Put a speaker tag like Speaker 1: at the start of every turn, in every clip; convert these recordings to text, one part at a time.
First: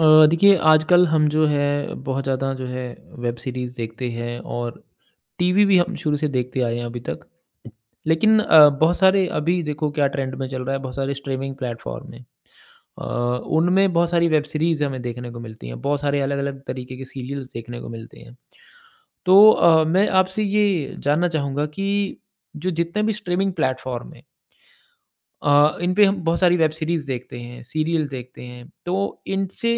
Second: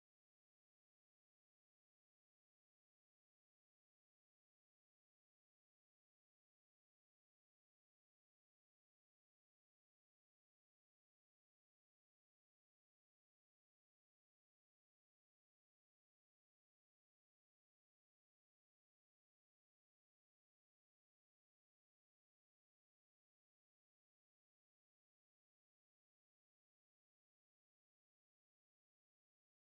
Speaker 1: देखिए आजकल हम जो है बहुत ज़्यादा जो है वेब सीरीज़ देखते हैं और टीवी भी हम शुरू से देखते आए हैं अभी तक। लेकिन बहुत सारे अभी देखो क्या ट्रेंड में चल रहा है बहुत सारे स्ट्रीमिंग प्लेटफ़ॉर्म हैं। अ, उनमें बहुत सारी वेब सीरीज़ हमें देखने को मिलती हैं, बहुत सारे अलग-अलग तरीके के सीरियल्स देखने को मिलते हैं। तो मैं आपसे ये जानना चाहूँगा कि जो जितने भी स्ट्रीमिंग प्लेटफ़ॉर्म हैं इन पे हम बहुत सारी वेब सीरीज़ देखते हैं, सीरियल देखते हैं, तो इनसे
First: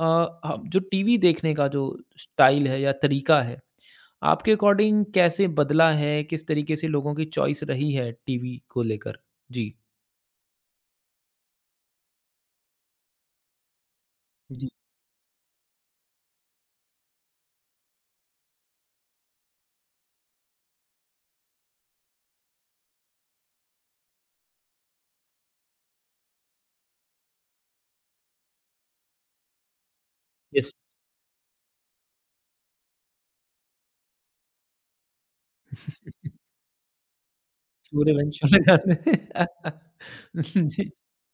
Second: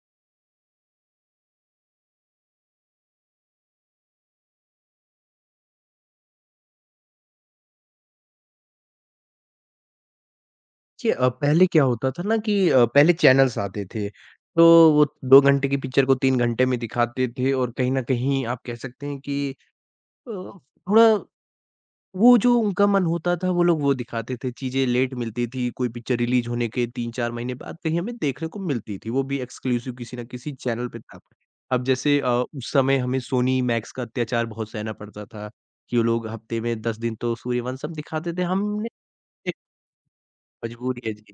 Speaker 1: अ, हम जो टीवी देखने का जो स्टाइल है या तरीका है, आपके अकॉर्डिंग कैसे बदला है? किस तरीके से लोगों की चॉइस रही है टीवी को लेकर? जी।
Speaker 2: देखिए पहले क्या होता था ना कि पहले चैनल्स आते थे। तो
Speaker 1: जी।
Speaker 2: वो 2 घंटे की पिक्चर को 3 घंटे में दिखाते थे और कहीं न कहीं आप कह सकते हैं कि थोड़ा वो जो उनका मन होता था वो लोग वो दिखाते थे। चीज़ें लेट मिलती थी, कोई पिक्चर रिलीज़ होने के 3-4 महीने बाद कहीं हमें देखने को मिलती थी। वो भी एक्सक्लूसिव किसी न किसी
Speaker 1: यस,
Speaker 2: चैनल पे था। अब जैसे उस समय हमें सोनी मैक्स का अत्याचार बहुत सहना पड़ता था कि वो लोग हफ़्ते में 10 दिन तो सूर्यवंशम दिखाते थे।
Speaker 1: सूर्यवंशम
Speaker 2: हमने
Speaker 1: लगाते
Speaker 2: एक
Speaker 1: हैं। जी,
Speaker 2: मजबूरी है जी।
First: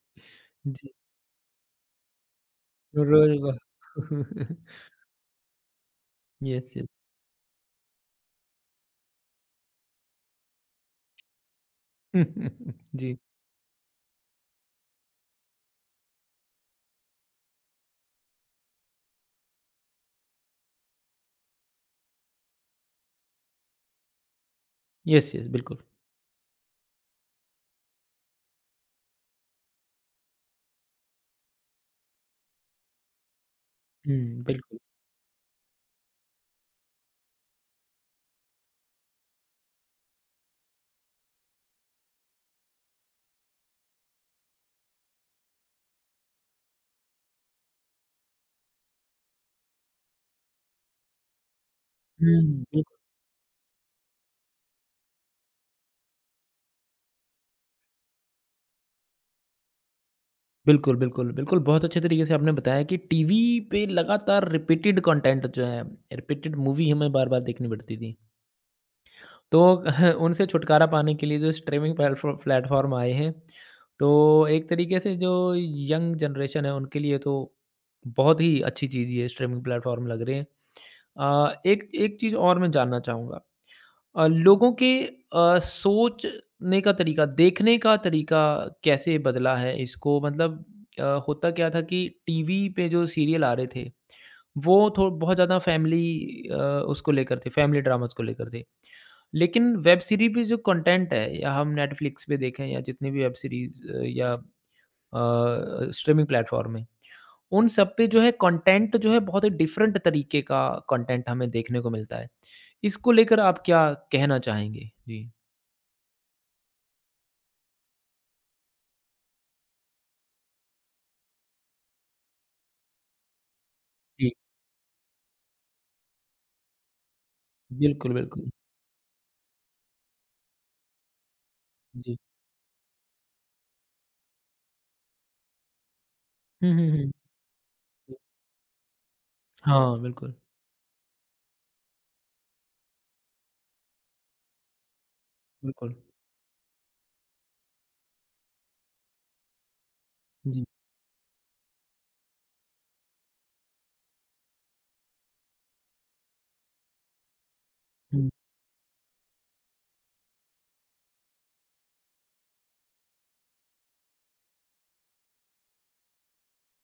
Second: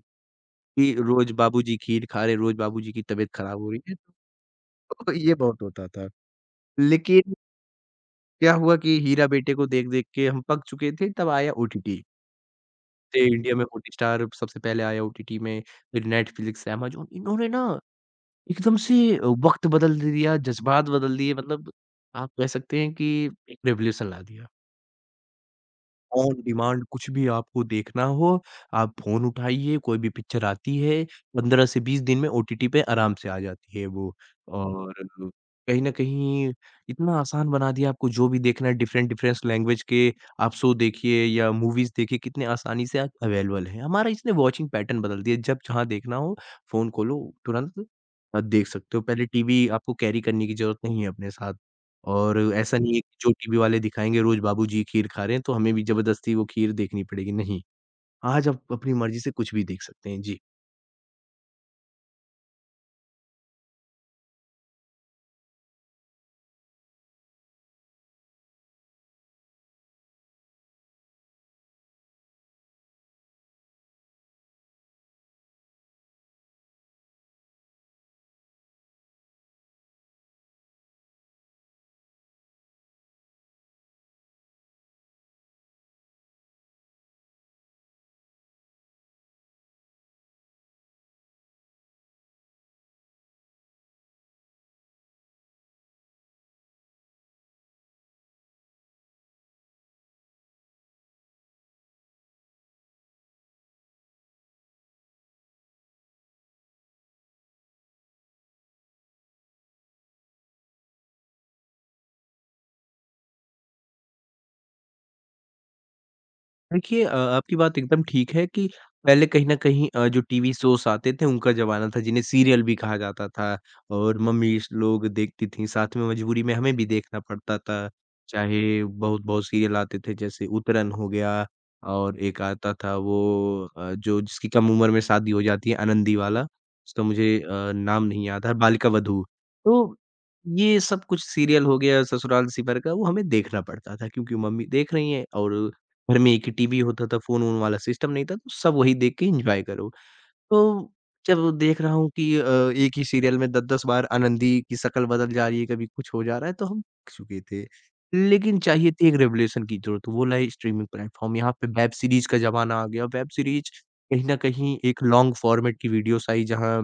Speaker 2: कि
Speaker 1: जी।
Speaker 2: रोज़ बाबूजी खीर खा रहे, रोज़ बाबूजी की तबीयत
Speaker 1: रोज वाह।
Speaker 2: खराब हो रही है। तो ये बहुत होता था।
Speaker 1: Yes, yes.
Speaker 2: लेकिन क्या हुआ कि हीरा बेटे को देख-देख के हम पक चुके थे, तब आया ओटीटी।
Speaker 1: जी,
Speaker 2: ये इंडिया में हॉटस्टार सबसे पहले आया ओटीटी में, फिर नेटफ्लिक्स, अमेज़न इन्होंने ना एकदम से वक़्त बदल दिया, जज़्बात बदल दिए मतलब आप कह सकते हैं कि एक रिवॉल्यूशन ला दिया।
Speaker 1: यस, यस, बिल्कुल।
Speaker 2: ऑन डिमांड कुछ भी आपको देखना हो, आप फ़ोन उठाइए, कोई भी पिक्चर आती है, 15 से 20 दिन में ओटीटी पे आराम से आ जाती है वो।
Speaker 1: हुँ, बिल्कुल।
Speaker 2: और कहीं न कहीं इतना आसान बना दिया आपको जो भी देखना है डिफरेंट-डिफरेंट लैंग्वेज के आप शो देखिए या मूवीज़ देखिए, कितने आसानी से आज अवेलेबल है। हमारा इसने वॉचिंग पैटर्न बदल दिया, जब जहाँ देखना हो फ़ोन खोलो तुरंत देख सकते हो। पहले टीवी आपको कैरी करने की ज़रूरत नहीं है अपने साथ। और
Speaker 1: हुँ,
Speaker 2: ऐसा नहीं
Speaker 1: बिल्कुल।
Speaker 2: है कि जो टीवी वाले दिखाएँगे रोज़ बाबूजी खीर खा रहे हैं, तो हमें भी ज़बरदस्ती वो खीर देखनी पड़ेगी, नहीं। आज आप अपनी मर्ज़ी से कुछ भी देख सकते हैं। जी।
Speaker 1: बिल्कुल, बिल्कुल, बिल्कुल, बहुत अच्छे तरीके से आपने बताया कि टीवी पे लगातार रिपीटेड कंटेंट जो है, रिपीटेड मूवी हमें बार-बार देखनी पड़ती थी। तो उनसे छुटकारा पाने के लिए जो स्ट्रीमिंग प्लेटफ़ॉर्म आए हैं, तो एक तरीके से जो यंग जनरेशन है, उनके लिए तो बहुत ही अच्छी चीज़ ये स्ट्रीमिंग प्लेटफ़ॉर्म लग रहे हैं। एक एक चीज़ और मैं जानना चाहूँगा लोगों के सोचने का तरीका, देखने का तरीका कैसे बदला है इसको मतलब होता क्या था कि टीवी पे जो सीरियल आ रहे थे, वो थो बहुत ज़्यादा फैमिली अ, उसको लेकर थे, फैमिली ड्रामास को लेकर थे। लेकिन वेब सीरीज़ पे जो कंटेंट है या हम नेटफ्लिक्स पे देखें या जितनी भी वेब सीरीज़ या स्ट्रीमिंग प्लेटफ़ॉर्म है, उन सब पे जो है कंटेंट जो है बहुत ही डिफरेंट तरीके का कंटेंट हमें देखने को मिलता है। इसको लेकर आप क्या कहना चाहेंगे? जी,
Speaker 2: देखिए आपकी बात एकदम ठीक है कि पहले कहीं न कहीं जो टीवी शोज़ आते थे उनका ज़माना था जिन्हें सीरियल भी कहा जाता था और
Speaker 1: जी।
Speaker 2: मम्मी लोग देखती थीं, साथ में मजबूरी में हमें भी देखना पड़ता था।
Speaker 1: बिल्कुल, बिल्कुल।
Speaker 2: चाहे बहुत-बहुत सीरियल आते थे जैसे उतरन हो गया
Speaker 1: जी।
Speaker 2: और एक आता था वो जो जिसकी कम उम्र में शादी हो जाती है आनंदी वाला,
Speaker 1: हुँ, हुँ,
Speaker 2: उसका
Speaker 1: हुँ।
Speaker 2: मुझे नाम
Speaker 1: जी।
Speaker 2: नहीं याद है, बालिका वधू। तो
Speaker 1: हाँ, बिल्कुल,
Speaker 2: ये सब कुछ सीरियल हो गया ससुराल सिमर का वो हमें देखना पड़ता था क्योंकि मम्मी देख रही हैं और
Speaker 1: बिल्कुल।
Speaker 2: घर में एक ही टीवी होता था, फ़ोन-वोन वाला सिस्टम नहीं था, तो सब वही देख के एन्जॉय करो।
Speaker 1: जी।
Speaker 2: तो जब देख रहा हूँ कि एक ही सीरियल में 10-10 बार आनंदी की शक्ल बदल जा रही है, कभी कुछ हो जा रहा है, तो हम थक चुके थे।
Speaker 1: हुँ,
Speaker 2: लेकिन चाहिए थी एक रेवोल्यूशन की ज़रूरत, वो लाए स्ट्रीमिंग प्लेटफ़ॉर्म। यहाँ पे वेब सीरीज़ का ज़माना आ गया, वेब सीरीज़ कहीं न कहीं एक लॉन्ग फ़ॉर्मेट की वीडियोज़ आई जहाँ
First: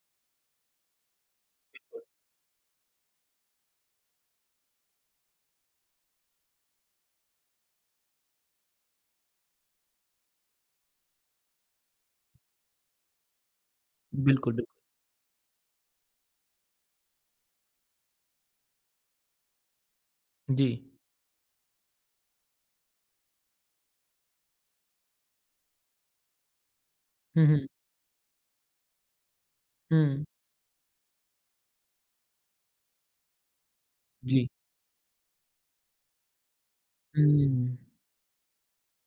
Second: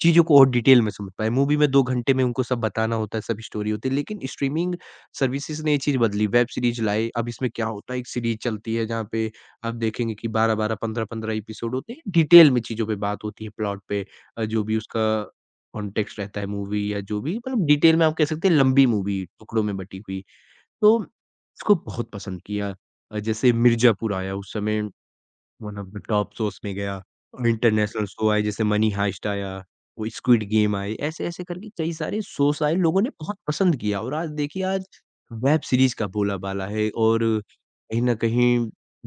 Speaker 2: चीज़ों को और डिटेल में समझ पाएँ। मूवी में 2 घंटे में उनको सब बताना होता है, सब स्टोरी होती है, लेकिन स्ट्रीमिंग सर्विसेज़ ने ये चीज़ बदली, वेब सीरीज़ लाए। अब इसमें क्या होता है, एक सीरीज़ चलती है जहाँ पे आप देखेंगे कि 12-12, 15-15 एपिसोड होते हैं, डिटेल में चीज़ों पे बात होती है, प्लॉट पे
Speaker 1: बिल्कुल,
Speaker 2: जो
Speaker 1: बिल्कुल।
Speaker 2: भी उसका कॉन्टेक्स्ट रहता है मूवी या जो भी मतलब डिटेल में आप कह सकते हैं लंबी मूवी टुकड़ों में बटी हुई।
Speaker 1: जी।
Speaker 2: तो इसको बहुत पसंद किया। जैसे मिर्ज़ापुर आया उस समय one of the top shows में गया और
Speaker 1: हुँ, हुँ,
Speaker 2: इंटरनेशनल शो आए जैसे मनी हाइस्ट आया, वो
Speaker 1: हुँ।
Speaker 2: स्क्विड गेम आए, ऐसे-ऐसे करके कई सारे शोज़ आए, लोगों ने बहुत पसंद किया और आज
Speaker 1: जी।
Speaker 2: देखिए आज वेब सीरीज़ का बोलाबाला है और
Speaker 1: हुँ,
Speaker 2: कहीं न कहीं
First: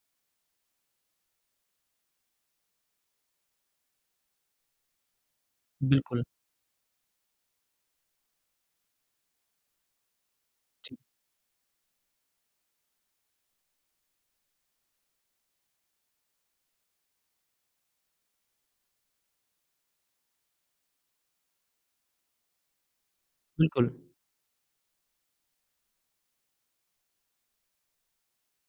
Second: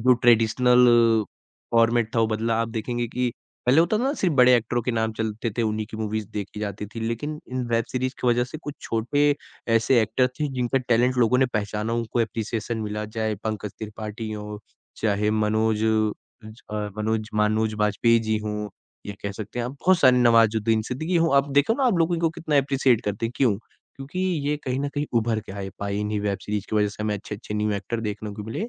Speaker 2: जो ट्रेडिशनल फॉर्मेट था वो बदला। आप देखेंगे कि पहले होता था ना सिर्फ़ बड़े एक्टरों के नाम चलते थे, उन्हीं की
Speaker 1: बिल्कुल।
Speaker 2: मूवीज़ देखी जाती थी, लेकिन इन वेब सीरीज़ की वजह से कुछ छोटे ऐसे एक्टर थे जिनका
Speaker 1: जी,
Speaker 2: टैलेंट लोगों ने पहचाना, उनको एप्रिसिएशन मिला, चाहे पंकज त्रिपाठी हों, चाहे मनोज ज अ, मनोज मनोज बाजपेयी जी हों या कह सकते हैं आप बहुत सारे नवाज़ुद्दीन सिद्दीकी हों, आप देखो ना आप लोग इनको कितना एप्रिशिएट करते हैं, क्यों?
Speaker 1: बिल्कुल।
Speaker 2: क्योंकि ये कहीं न कहीं उभर के आए पाए इन्हीं वेब सीरीज़ की वज़ह से हमें अच्छे-अच्छे न्यू एक्टर देखने को मिले।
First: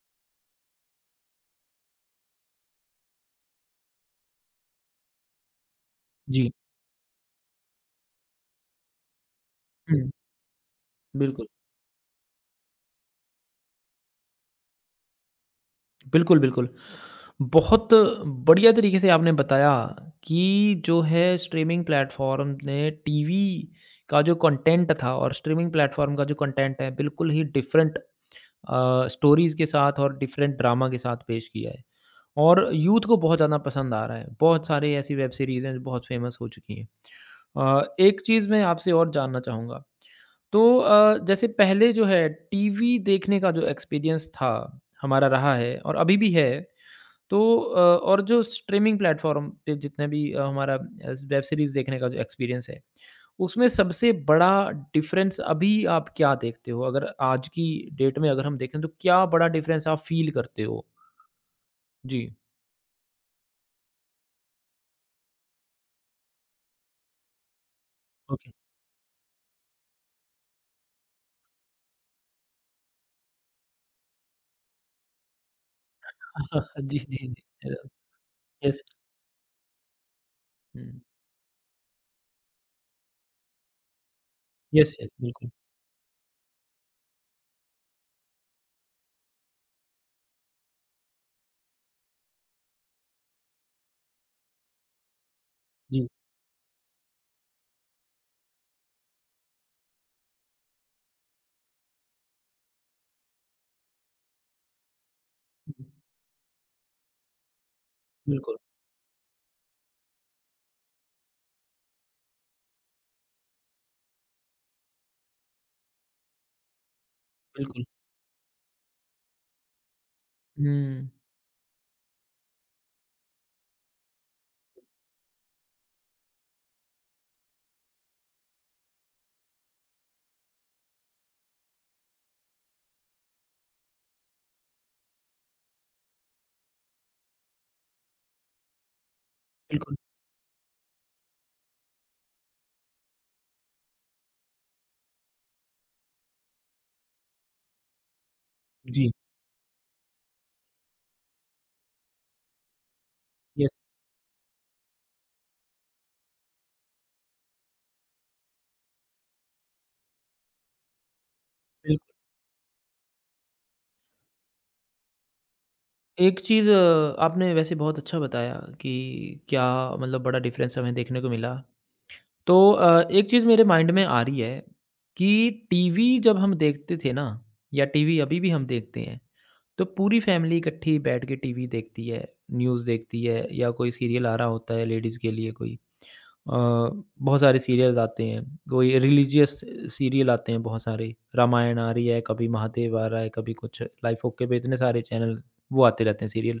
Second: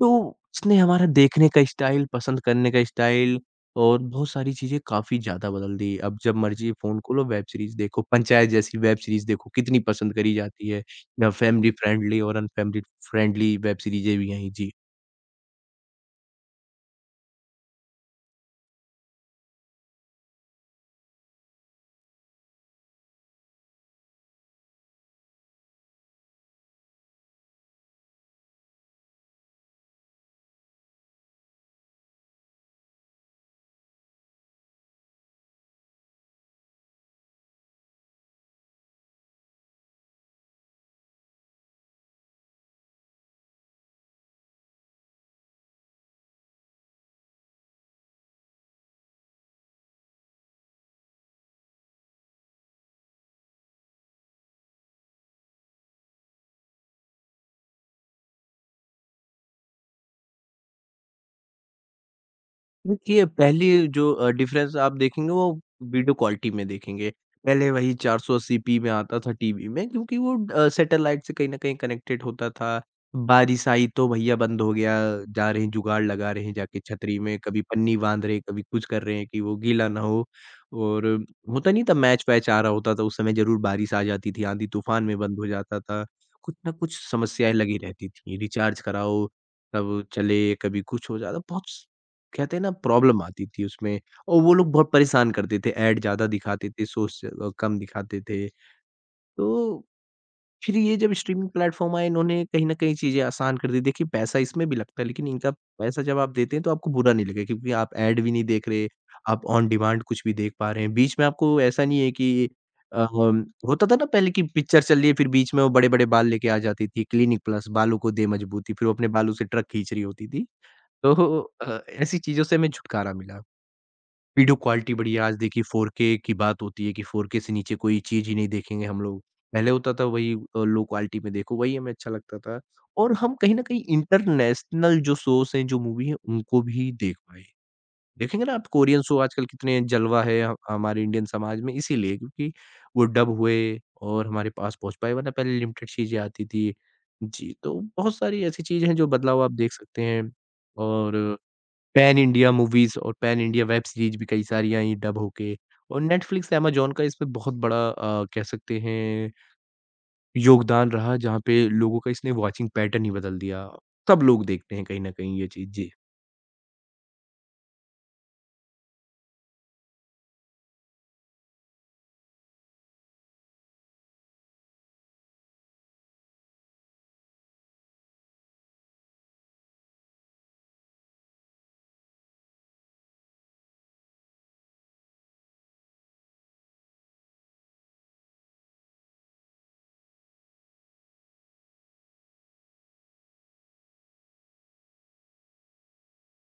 Speaker 2: तो इसने हमारा देखने का स्टाइल, पसंद करने का स्टाइल और बहुत सारी चीज़ें काफ़ी ज़्यादा बदल दी। अब जब
Speaker 1: जी।
Speaker 2: मर्ज़ी फ़ोन खोलो वेब सीरीज़ देखो, पंचायत जैसी वेब सीरीज़ देखो कितनी
Speaker 1: हुँ,
Speaker 2: पसंद करी जाती है। या
Speaker 1: बिल्कुल।
Speaker 2: फैमिली फ्रेंडली और अनफैमिली फ्रेंडली वेब सीरीज़ें भी आई। जी।
Speaker 1: बिल्कुल, बिल्कुल। बहुत बढ़िया तरीके से आपने बताया कि जो है स्ट्रीमिंग प्लेटफ़ॉर्म ने टीवी का जो कंटेंट था और स्ट्रीमिंग प्लेटफ़ॉर्म का जो कंटेंट है बिल्कुल ही डिफ़रेंट स्टोरीज़ के साथ और डिफ़रेंट ड्रामा के साथ पेश किया है। और यूथ को बहुत ज़्यादा पसंद आ रहा है। बहुत सारी ऐसी वेब सीरीज़ हैं जो बहुत फ़ेमस हो चुकी हैं। एक चीज़ मैं आपसे और जानना चाहूँगा। तो जैसे पहले जो है टीवी देखने का जो एक्सपीरियंस था, हमारा रहा है और अभी भी है तो और जो स्ट्रीमिंग प्लेटफ़ॉर्म पे जितने भी हमारा वेब सीरीज़ देखने का जो एक्सपीरियंस है, उसमें सबसे बड़ा डिफ़रेंस अभी आप क्या देखते हो? अगर आज की डेट में अगर हम देखें, तो क्या बड़ा डिफ़रेंस आप फ़ील करते हो? जी।
Speaker 2: देखिए, पहली जो डिफ़रेंस आप देखेंगे वो वीडियो क्वालिटी में देखेंगे। पहले वही
Speaker 1: ओके।
Speaker 2: 480p में आता था टीवी में क्योंकि वो सैटेलाइट से कहीं न कहीं कनेक्टेड होता था। बारिश आई तो भैया बंद हो गया, जा रहे हैं जुगाड़ लगा रहे हैं जाके
Speaker 1: जी,
Speaker 2: छतरी
Speaker 1: जी,
Speaker 2: में, कभी
Speaker 1: जी। अ,
Speaker 2: पन्नी बाँध रहे हैं, कभी
Speaker 1: यस।
Speaker 2: कुछ कर रहे हैं कि वो गीला ना हो।
Speaker 1: हुँ।
Speaker 2: और होता नहीं था मैच-वैच आ रहा होता था, उस समय ज़रूर बारिश आ जाती थी,
Speaker 1: यस,
Speaker 2: आंधी-तूफ़ान
Speaker 1: यस,
Speaker 2: में बंद हो
Speaker 1: बिल्कुल।
Speaker 2: जाता था। कुछ ना कुछ समस्याएँ लगी रहती थीं, रिचार्ज कराओ, तब चले, कभी कुछ हो जाता बहुत स कहते हैं ना प्रॉब्लम आती थी उसमें और वो लोग बहुत परेशान करते थे, ऐड
Speaker 1: जी।
Speaker 2: ज़्यादा दिखाते थे, सोर्स कम दिखाते थे। तो फिर ये जब स्ट्रीमिंग प्लेटफ़ॉर्म आए इन्होंने कहीं न कहीं चीज़ें आसान कर दी। देखिए पैसा इसमें भी लगता है लेकिन इनका
Speaker 1: हम्म,
Speaker 2: पैसा जब आप देते हैं तो आपको बुरा नहीं लगेगा क्योंकि आप ऐड भी नहीं
Speaker 1: बिल्कुल,
Speaker 2: देख रहे, आप ऑन डिमांड कुछ भी देख पा रहे हैं। बीच में आपको ऐसा नहीं है कि अ, हम होता था ना पहले कि पिक्चर चल रही है फिर बीच में वो बड़े-बड़े बाल लेके आ जाती थी, क्लिनिक प्लस
Speaker 1: बिल्कुल।
Speaker 2: बालों को दे मजबूती, फिर वो अपने बालों से ट्रक खींच रही होती थी।
Speaker 1: हुँ।
Speaker 2: तो ऐसी चीज़ों से हमें छुटकारा मिला। वीडियो क्वालिटी बढ़िया आज देखिए 4K की बात होती है कि 4K से नीचे कोई चीज़ ही नहीं देखेंगे हम लोग। पहले होता था वही लो क्वालिटी में देखो, वही हमें अच्छा लगता था और हम कहीं न कहीं इंटरनेशनल जो शोज़ हैं, जो मूवी हैं, उनको भी देख पाए। देखेंगे ना आप कोरियन शो आजकल कितने
Speaker 1: बिल्कुल।
Speaker 2: जलवा है ह हमारे इंडियन समाज में इसीलिए क्योंकि वो डब हुए और हमारे पास पहुँच पाए वरना पहले लिमिटेड चीज़ें आती थी। जी, तो बहुत सारी ऐसी चीज़ें हैं जो
Speaker 1: जी,
Speaker 2: बदलाव आप देख सकते हैं और पैन इंडिया मूवीज़ और pan India
Speaker 1: yes,
Speaker 2: web series भी कई सारी आई डब होके और नेटफ्लिक्स, ऐमाज़ॉन का इसमें बहुत बड़ा कह सकते हैं योगदान रहा, जहाँ पे लोगों का
Speaker 1: बिल्कुल।
Speaker 2: इसने वॉचिंग पैटर्न ही बदल दिया। सब लोग देखते हैं कहीं न कहीं ये चीज़। जी।
Speaker 1: एक चीज़ आपने वैसे बहुत अच्छा बताया कि क्या मतलब बड़ा डिफ़रेंस हमें देखने को मिला तो एक चीज़ मेरे माइंड में आ रही है कि टीवी जब हम देखते थे ना या टीवी अभी भी हम देखते हैं तो पूरी फैमिली इकट्ठी बैठ के टीवी देखती है न्यूज़ देखती है या कोई सीरियल आ रहा होता है लेडीज़ के लिए कोई अ, बहुत सारे सीरियल आते हैं कोई रिलीजियस सीरियल आते हैं बहुत सारे रामायण आ रही है कभी महादेव आ रहा है कभी कुछ लाइफ ओके पे इतने सारे चैनल वो आते रहते हैं सीरियल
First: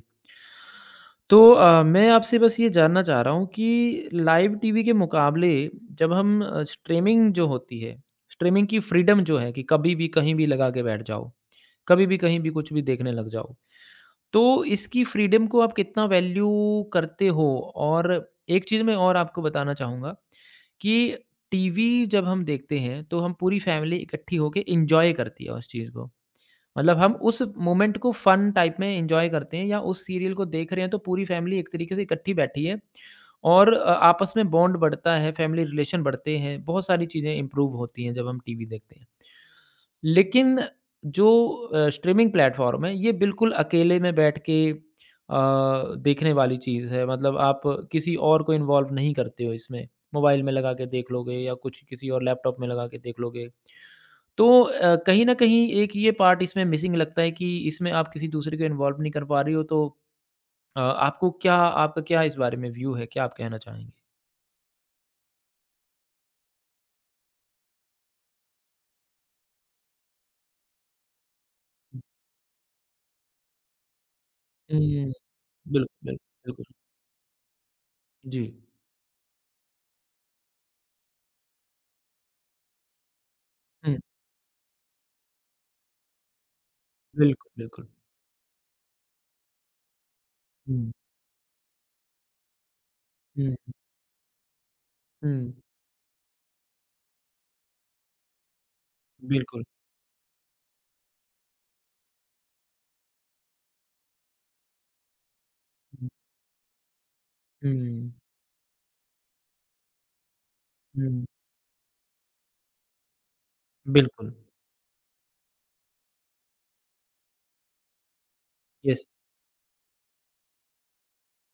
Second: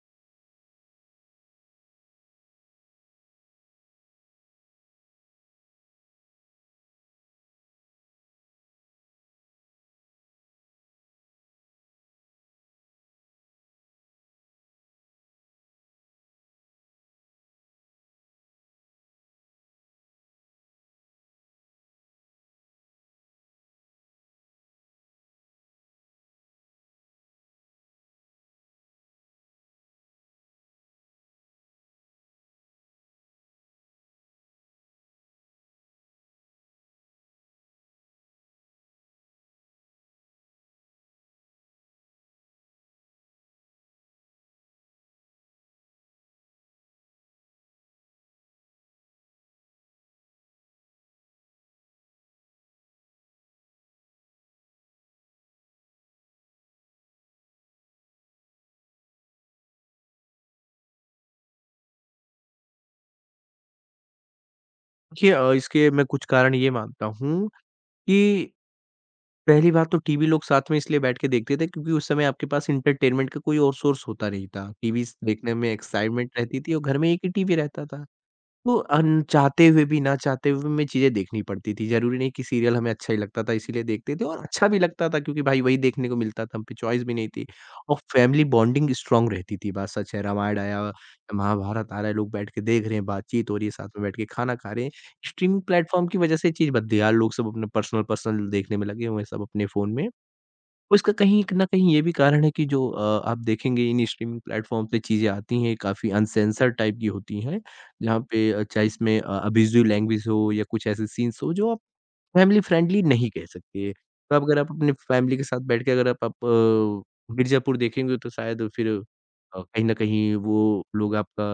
Speaker 1: तो मैं आपसे बस ये जानना चाह रहा हूँ कि लाइव टीवी के मुकाबले जब हम स्ट्रीमिंग जो होती है, स्ट्रीमिंग की फ्रीडम जो है कि कभी भी, कहीं भी लगा के बैठ जाओ, कभी भी, कहीं भी कुछ भी देखने लग जाओ। तो इसकी फ्रीडम को आप कितना वैल्यू करते हो? और एक चीज़ मैं और आपको बताना चाहूँगा कि टीवी जब हम देखते हैं, तो हम पूरी फैमिली इकट्ठी होके एन्जॉय करती है उस चीज़ को। मतलब हम उस मोमेंट को फन टाइप में एन्जॉय करते हैं या उस सीरियल को देख रहे हैं तो पूरी फैमिली एक तरीके से इकट्ठी बैठी है और आपस में बॉन्ड बढ़ता है, फैमिली रिलेशन बढ़ते हैं, बहुत सारी चीज़ें इम्प्रूव होती हैं जब हम टीवी देखते हैं। लेकिन जो स्ट्रीमिंग प्लेटफ़ॉर्म है ये बिल्कुल अकेले में बैठ के देखने वाली चीज़ है मतलब आप किसी और को इन्वॉल्व नहीं करते हो इसमें। मोबाइल में लगा के देख लोगे या कुछ किसी और लैपटॉप में लगा के देख लोगे। तो कहीं न कहीं एक ये पार्ट इसमें मिसिंग लगता है कि इसमें आप किसी दूसरे को इन्वॉल्व नहीं कर पा रही हो तो आपको क्या आपका क्या इस बारे में व्यू है? क्या आप कहना चाहेंगे?
Speaker 2: देखिए इसके मैं कुछ कारण ये मानता हूँ कि पहली बात तो टीवी लोग साथ में इसलिए बैठ के देखते थे क्योंकि उस समय आपके पास एंटरटेनमेंट का कोई और सोर्स होता नहीं था।
Speaker 1: हुँ,
Speaker 2: टीवीज़ देखने में
Speaker 1: बिल्कुल, बिल्कुल,
Speaker 2: एक्साइटमेंट रहती
Speaker 1: बिल्कुल।
Speaker 2: थी और घर में एक ही टीवी रहता था।
Speaker 1: जी।
Speaker 2: वो अन चाहते हुए भी ना चाहते हुए हमें चीज़ें देखनी पड़ती थी। ज़रूरी नहीं कि सीरियल हमें अच्छा ही लगता था इसीलिए
Speaker 1: हुँ,
Speaker 2: देखते थे और अच्छा भी लगता था क्योंकि भाई वही देखने को मिलता था, हम पे चॉइस भी नहीं थी
Speaker 1: बिल्कुल, बिल्कुल।
Speaker 2: और फैमिली बॉन्डिंग स्ट्रॉन्ग रहती थी। बात सच है रामायण
Speaker 1: हुँ,
Speaker 2: आया, महाभारत आ रहा है, लोग बैठ के देख रहे हैं, बातचीत हो
Speaker 1: हुँ,
Speaker 2: रही है, साथ में बैठ के खाना खा रहे हैं।
Speaker 1: हुँ,
Speaker 2: स्ट्रीमिंग प्लेटफ़ॉर्म की वज़ह से ये चीज़ बदली यार, लोग सब अपना पर्सनल-पर्सनल देखने में लगे हुए हैं सब
Speaker 1: बिल्कुल।
Speaker 2: अपने फ़ोन में। उसका कहीं क ना कहीं ये भी कारण है कि जो आप देखेंगे इन स्ट्रीमिंग प्लेटफ़ॉर्म पे चीज़ें आती हैं,
Speaker 1: हुँ,
Speaker 2: काफ़ी अनसेंसर्ड टाइप की होती हैं,
Speaker 1: हुँ,
Speaker 2: जहाँ पे चाहे इसमें अब्यूज़िव लैंग्वेज हो या कुछ ऐसे
Speaker 1: हुँ,
Speaker 2: सीन्स हो जो आप फैमिली फ्रेंडली नहीं कह सकते।
Speaker 1: बिल्कुल।
Speaker 2: तो आप अगर आप अपनी फैमिली के साथ बैठ के अगर आप मिर्ज़ापुर देखेंगे तो शायद फिर
Speaker 1: यस।
Speaker 2: कहीं न कहीं वो लोग आपका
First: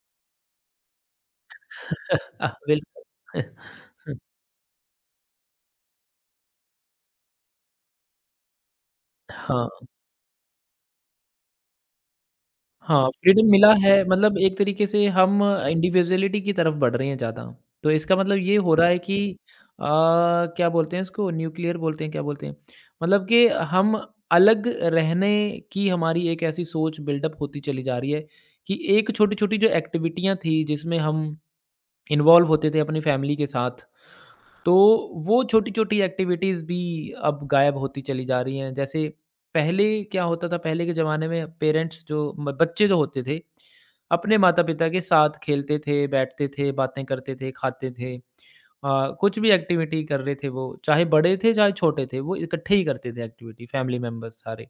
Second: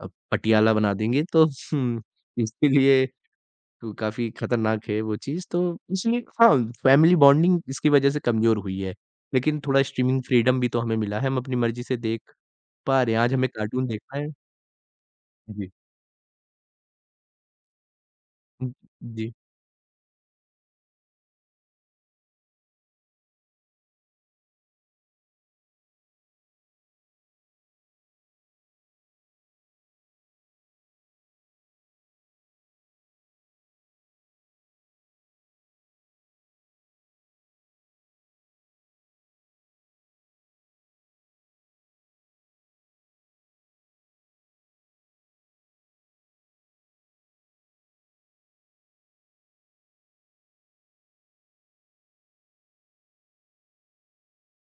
Speaker 2: पटियाला बना देंगे तो हुँ, इसके लिए
Speaker 1: बिल्कुल।
Speaker 2: तो काफ़ी खतरनाक है वो चीज़, तो इसलिए हाँ, फैमिली बॉन्डिंग इसकी वजह से कमज़ोर हुई है। लेकिन
Speaker 1: हाँ।
Speaker 2: थोड़ा स्ट्रीमिंग फ्रीडम भी तो हमें मिला है, हम अपनी मर्ज़ी से देख पा
Speaker 1: हाँ,
Speaker 2: रहे हैं। आज
Speaker 1: फ्रीडम
Speaker 2: हमें
Speaker 1: मिला
Speaker 2: कार्टून
Speaker 1: है
Speaker 2: देखना है
Speaker 1: मतलब एक तरीके से हम
Speaker 2: जी।
Speaker 1: इंडिविजुअलिटी की तरफ बढ़ रहे हैं ज़्यादा। तो इसका मतलब ये
Speaker 2: हुँ,
Speaker 1: हो रहा है कि
Speaker 2: जी।
Speaker 1: अ, क्या बोलते हैं इसको न्यूक्लियर बोलते हैं, क्या बोलते हैं? मतलब कि हम अलग रहने की हमारी एक ऐसी सोच बिल्डअप होती चली जा रही है कि एक छोटी-छोटी जो एक्टिविटीयाँ थी जिसमें हम इन्वॉल्व होते थे अपनी फैमिली के साथ तो वो छोटी-छोटी एक्टिविटीज़ भी अब गायब होती चली जा रही हैं। जैसे पहले क्या होता था, पहले के ज़माने में पेरेंट्स जो म बच्चे जो होते थे, अपने माता-पिता के साथ खेलते थे, बैठते थे, बातें करते थे, खाते थे। कुछ भी एक्टिविटी कर रहे थे वो, चाहे बड़े थे, चाहे छोटे थे, वो इकट्ठे ही करते थे एक्टिविटी फैमिली मेंबर्स सारे।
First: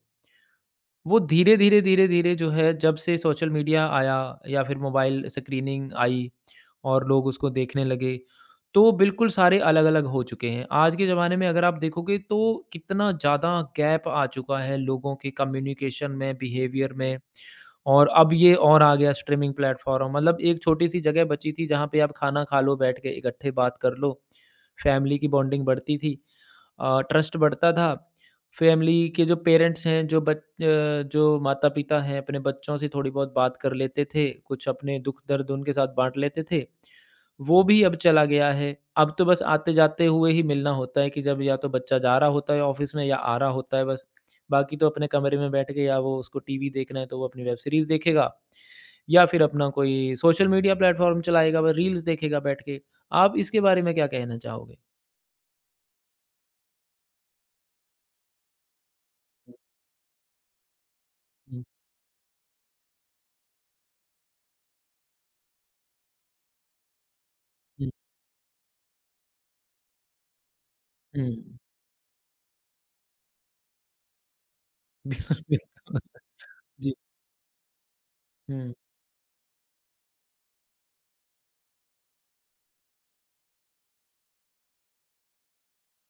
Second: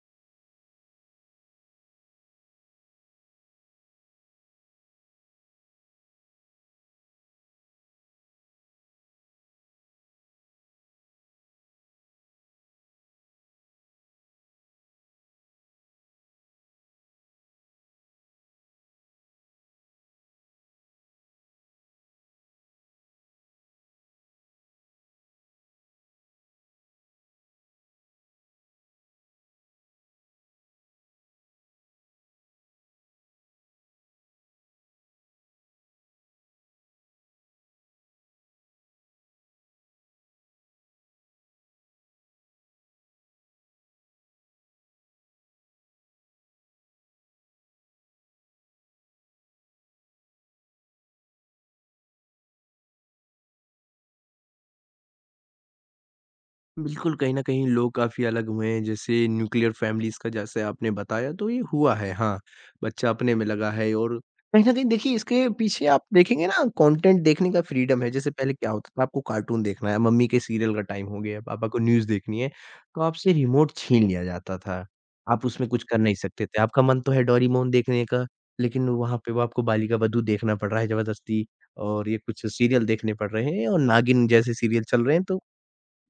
Speaker 1: वो धीरे-धीरे, धीरे-धीरे जो है जब से सोशल मीडिया आया या फिर मोबाइल स्क्रीनिंग आई और लोग उसको देखने लगे, तो बिल्कुल सारे अलग-अलग हो चुके हैं। आज के ज़माने में अगर आप देखोगे तो कितना ज़्यादा गैप आ चुका है लोगों के कम्युनिकेशन में, बिहेवियर में और अब ये और आ गया स्ट्रीमिंग प्लेटफ़ॉर्म मतलब एक छोटी-सी जगह बची थी जहाँ पे आप खाना खा लो, बैठ के इकट्ठे बात कर लो, फैमिली की बॉन्डिंग बढ़ती थी। ट्रस्ट बढ़ता था। फैमिली के जो पेरेंट्स हैं, जो माता-पिता हैं, अपने बच्चों से थोड़ी बहुत बात कर लेते थे, कुछ अपने दुःख-दर्द उनके साथ बाँट लेते थे, वो भी अब चला गया है। अब तो बस आते-जाते हुए ही मिलना होता है कि जब या तो बच्चा जा रहा होता है ऑफ़िस में या आ रहा होता है बस। बाकी तो अपने कमरे में बैठ के या वो उसको टीवी देखना है, तो वो अपनी वेब सीरीज़ देखेगा या फिर अपना कोई सोशल मीडिया प्लेटफ़ॉर्म चलाएगा, वो रील्स देखेगा बैठ के। आप इसके बारे में क्या कहना चाहोगे?
Speaker 2: बिल्कुल, कहीं न कहीं लोग काफ़ी अलग हुए हैं, जैसे न्यूक्लियर फैमिलीज़ का जैसे आपने बताया तो ये
Speaker 1: हुँ,
Speaker 2: हुआ है, हाँ। बच्चा अपने में लगा है और कहीं न कहीं देखिए इसके पीछे आप देखेंगे ना कंटेंट देखने का
Speaker 1: हुँ,
Speaker 2: फ्रीडम है, जैसे पहले क्या होता था आपको कार्टून देखना है, मम्मी के सीरियल का टाइम हो गया,
Speaker 1: हुँ।
Speaker 2: पापा को न्यूज़ देखनी है, तो आपसे रिमोट छीन लिया जाता था।
Speaker 1: बिल्कुल,
Speaker 2: आप उसमें कुछ कर
Speaker 1: बिल्कुल।
Speaker 2: नहीं सकते थे, आपका
Speaker 1: जी।
Speaker 2: मन तो है डोरेमोन देखने का,
Speaker 1: हुँ,
Speaker 2: लेकिन वहाँ पे वो आपको बालिका बधू देखना पड़ रहा है ज़बरदस्ती और ये कुछ सीरियल देखने पड़ रहे हैं और नागिन जैसे सीरियल चल रहे हैं तो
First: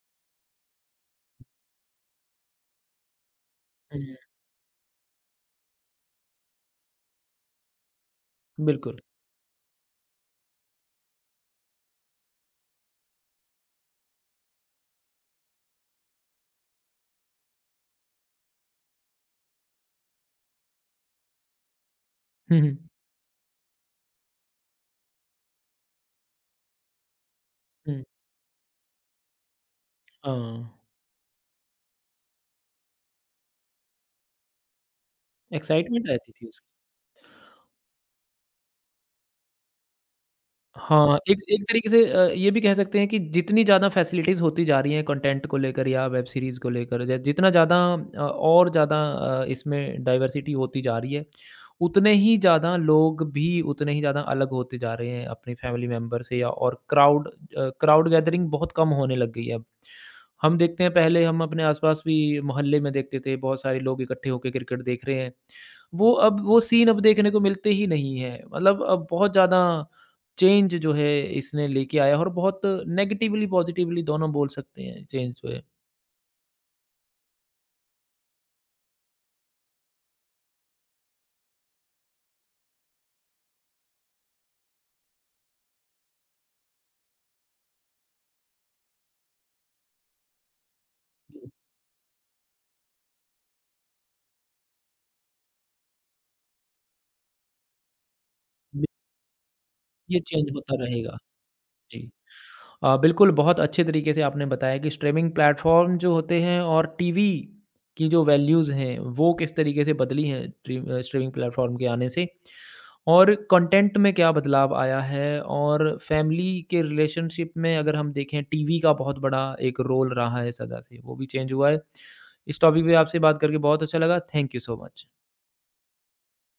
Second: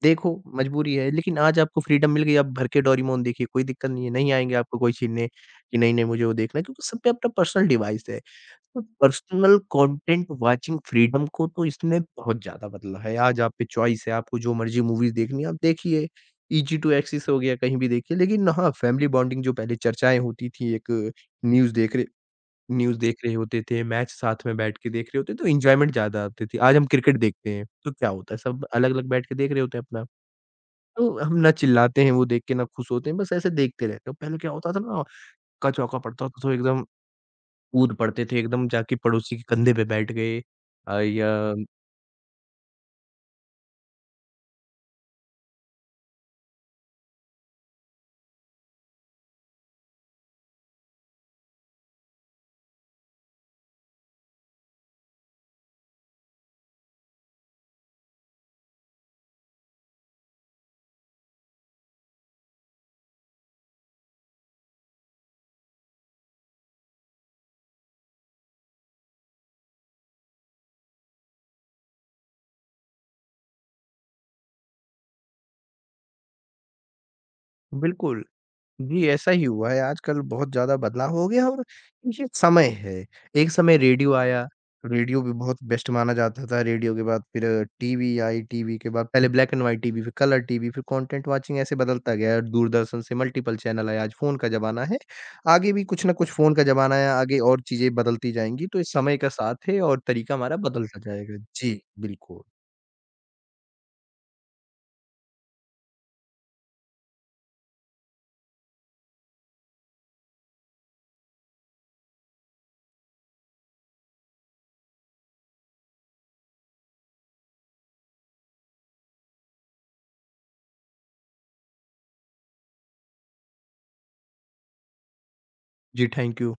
Speaker 2: देखो, मजबूरी है, लेकिन आज आपको फ्रीडम मिल गई, आप भर के डोरेमोन देखिए, कोई दिक्कत नहीं है,
Speaker 1: हुँ,
Speaker 2: नहीं आएँगे आपको कोई छीनने कि नहीं-नहीं मुझे वो देखना है, क्योंकि सब पे अपना पर्सनल डिवाइस है। तो
Speaker 1: बिल्कुल।
Speaker 2: पर्सनल कंटेंट वाचिंग फ्रीडम को तो इसने बहुत ज़्यादा बदला है, आज आप पे चॉइस है, आपको जो मर्ज़ी मूवीज़ देखनी है आप देखिए, ईज़ी टू एक्सेस हो गया, कहीं भी देखिए। लेकिन हाँ, फैमिली बॉन्डिंग जो पहले चर्चाएँ होती थी, एक न्यूज़ देख रहे
Speaker 1: हुँ, हुँ,
Speaker 2: न्यूज़ देख रहे होते थे, मैच साथ में बैठ के देख रहे होते, तो एन्जॉयमेंट ज़्यादा आती थी। आज हम क्रिकेट देखते हैं, तो
Speaker 1: हुँ।
Speaker 2: क्या होता है, सब अलग-अलग बैठ के देख रहे होते हैं अपना।
Speaker 1: हाँ,
Speaker 2: तो हम ना चिल्लाते हैं, वो देख के ना खुश होते हैं, बस ऐसे देखते रहते हैं। पहले क्या होता था ना, हक्का-चौका
Speaker 1: एक्साइटमेंट
Speaker 2: पड़ता
Speaker 1: रहती
Speaker 2: था
Speaker 1: थी
Speaker 2: तो
Speaker 1: उसकी।
Speaker 2: एकदम कूद पड़ते थे, एकदम जाके पड़ोसी के कंधे पे बैठ गए
Speaker 1: हाँ,
Speaker 2: या
Speaker 1: एक एक तरीके से ये भी कह सकते हैं कि जितनी ज़्यादा फैसिलिटीज़ होती जा रही हैं कंटेंट को लेकर या वेब सीरीज़ को लेकर या जितना ज़्यादा और ज़्यादा इसमें डाइवर्सिटी होती जा रही है, उतने ही ज़्यादा लोग भी उतने ही ज़्यादा अलग होते जा रहे हैं अपनी फैमिली मेंबर से या और क्राउड गैदरिंग बहुत कम होने लग गई है अब। हम देखते हैं पहले हम अपने आस-पास भी मोहल्ले में देखते थे, बहुत सारे लोग इकट्ठे होके क्रिकेट देख रहे हैं। वो सीन अब देखने को मिलते ही नहीं है। मतलब अब बहुत ज़्यादा चेंज जो है इसने लेके आया और बहुत नेगेटिवली पॉज़िटिवली दोनों बोल सकते हैं चेंज जो है।
Speaker 2: बिल्कुल। जी, ऐसा ही हुआ है, आजकल बहुत ज़्यादा बदलाव हो गया और ये समय है। एक समय रेडियो आया, रेडियो भी बहुत बेस्ट माना जाता था, रेडियो के बाद फिर टीवी आई, टीवी के बाद पहले ब्लैक एंड व्हाइट टीवी, फिर कलर टीवी, फिर कंटेंट वाचिंग ऐसे बदलता गया। है। दूरदर्शन से मल्टीपल चैनल आए, आज फ़ोन का ज़माना है। आगे भी कुछ न कुछ फ़ोन का ज़माना है, आगे और चीज़ें बदलती जाएँगी, तो ये
Speaker 1: जी,
Speaker 2: समय का साथ है और
Speaker 1: ये
Speaker 2: तरीका
Speaker 1: चेंज
Speaker 2: हमारा
Speaker 1: होता
Speaker 2: बदलता
Speaker 1: रहेगा।
Speaker 2: जाएगा। जी,
Speaker 1: जी।
Speaker 2: बिल्कुल।
Speaker 1: बिल्कुल, बहुत अच्छे तरीके से आपने बताया कि स्ट्रीमिंग प्लेटफ़ॉर्म जो होते हैं और टीवी की जो वैल्यूज़ हैं, वो किस तरीके से बदली हैं स्ट्रीमिंग प्लेटफ़ॉर्म के आने से। और कंटेंट में क्या बदलाव आया है और फैमिली के रिलेशनशिप में अगर हम देखें टीवी का बहुत बड़ा एक रोल रहा है सदा से, वो भी चेंज हुआ है। इस टॉपिक पे आपसे बात करके बहुत अच्छा लगा। Thank you so much.
Speaker 2: जी, थैंक यू।